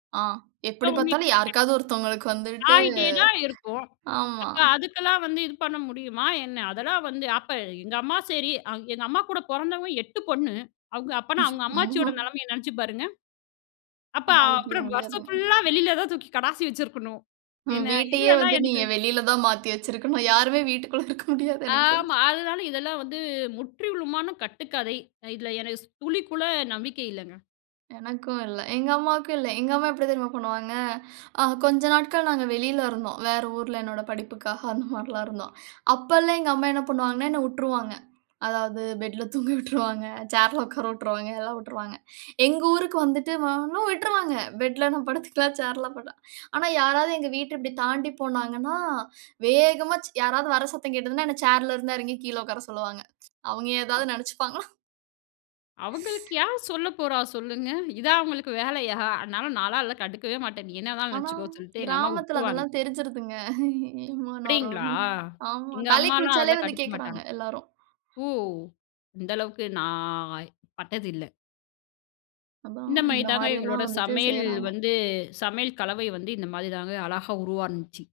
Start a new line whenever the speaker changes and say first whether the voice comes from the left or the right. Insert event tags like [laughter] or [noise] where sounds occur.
right: ஆ,
left: அ.
right: எப்படி
left: உங்களுக்கு
right: பாத்தாலும்
left: [unintelligible]
right: யாருக்காவது ஒருத்தவங்களுக்கு வந்துட்டு
left: ஆயிட்டேதான் இருக்கும்.
right: ஆமா.
left: அப்ப அதுக்கெல்லாம் வந்து இது பண்ண முடியுமா என்ன, அதெல்லாம் வந்து அப்ப எங்க அம்மா, சரி. எங்க அம்மா கூடப் பொறந்தவங்க 8 பொண்ணு. அவங்க அப்பனா அவங்க அம்மாச்சியோட
right: ஐயோ.
left: நிலைமைய நினைச்சு பாருங்க. அப்ப அ
right: சமாளிக்கவே
left: வருஷம்
right: முடியாதுங்க.
left: ஃபுல்லா வெளியில தூக்கி கடாசி வச்சிருக்கணும்.
right: ம்,
left: என்ன
right: வீட்டயே
left: இதுலலாம்
right: வந்து
left: எனக்கு
right: நீங்க வெளியில தான் மாத்தி வச்சிருக்கணும். யாருமே வீட்டுக்குள்ள இருக்க முடியாது எனக்குத் தெரிஞ்சு.
left: ஆமா, அதனால இதெல்லாம் வந்து முற்றிலுமான கட்டுக்கதை. இதுல எனக்கு துளி கூட நம்பிக்கை இல்லங்க.
right: எனக்கும் இல்ல. எங்க அம்மாவுக்கும் இல்ல. எங்க அம்மா எப்டி தெரியுமா பண்ணுவாங்க, அ கொஞ்ச நாட்கள் நாங்க வெளியில இருந்தோம், வேற ஊர்ல என்னோட படிப்புக்காக அந்த மார்ல்லாம் இருந்தோம். அப்பல்லாம் எங்க அம்மா என்ன பண்ணுவாங்கன்னா என்ன உட்ருவாங்க. அதாவது பெட்ல தூங்க உட்ருவாங்க. சேர்ல வொக்கார உட்ருவாங்க. எல்லா உட்ருவாங்க. எங்க ஊருக்கு வந்துட்டு,. [unintelligible] விட்ருவாங்க பேட்ல நா படுத்துக்கலா, சேர்ல ப ஆனா யாராவது எங்க வீட்ட இப்டி தாண்டி போனாங்கன்னா வேகமா யாராவது வர சத்தம் கேட்டுதுன்னா என்ன சேர்ல இருந்து இறங்கி கீழே உக்கார சொல்லுவாங்க. [tsk] அவங்க ஏதாவது நினைச்சுப்பாங்களாம்.
left: அவங்களுக்கு யார் சொல்லப்போறா சொல்லுங்க. இதா அவங்களுக்கு வேலையா, ஆனால நாளா கண்டுக்கவே மாட்டேன். என்னதான்
right: ஆனா,
left: நினைச்சுக்கோன்னு சொல்லிட்டு எங்க அம்மா
right: கிராமத்துல
left: உட்ருவாங்க.
right: அதெல்லாம் தெரிஞ்சுருதுங்க. ஏம்மா [unintelligible]
left: அப்படிங்களா?
right: நரோன்னு.. ஆமா.
left: எங்க
right: தலை
left: அம்மாலாம்
right: குளிச்சாலே
left: அதல
right: வந்து கேக்குறாங்க
left: கண்டுக்கமாட்டாங்க.
right: எல்லாரும்.
left: ஓ! அந்த அளவுக்கு நான் பட்டது இல்ல.
right: அதான்
left: இந்த
right: இந்த
left: மாரிதாங்க
right: மாரி எல்லா
left: எங்களோட
right: வந்துட்டு
left: சமையல்
right: செய்றாங்க.
left: வந்து. சமையல் கலவை வந்து இந்த மாரிதாங்க அழகா உருவானுச்சு.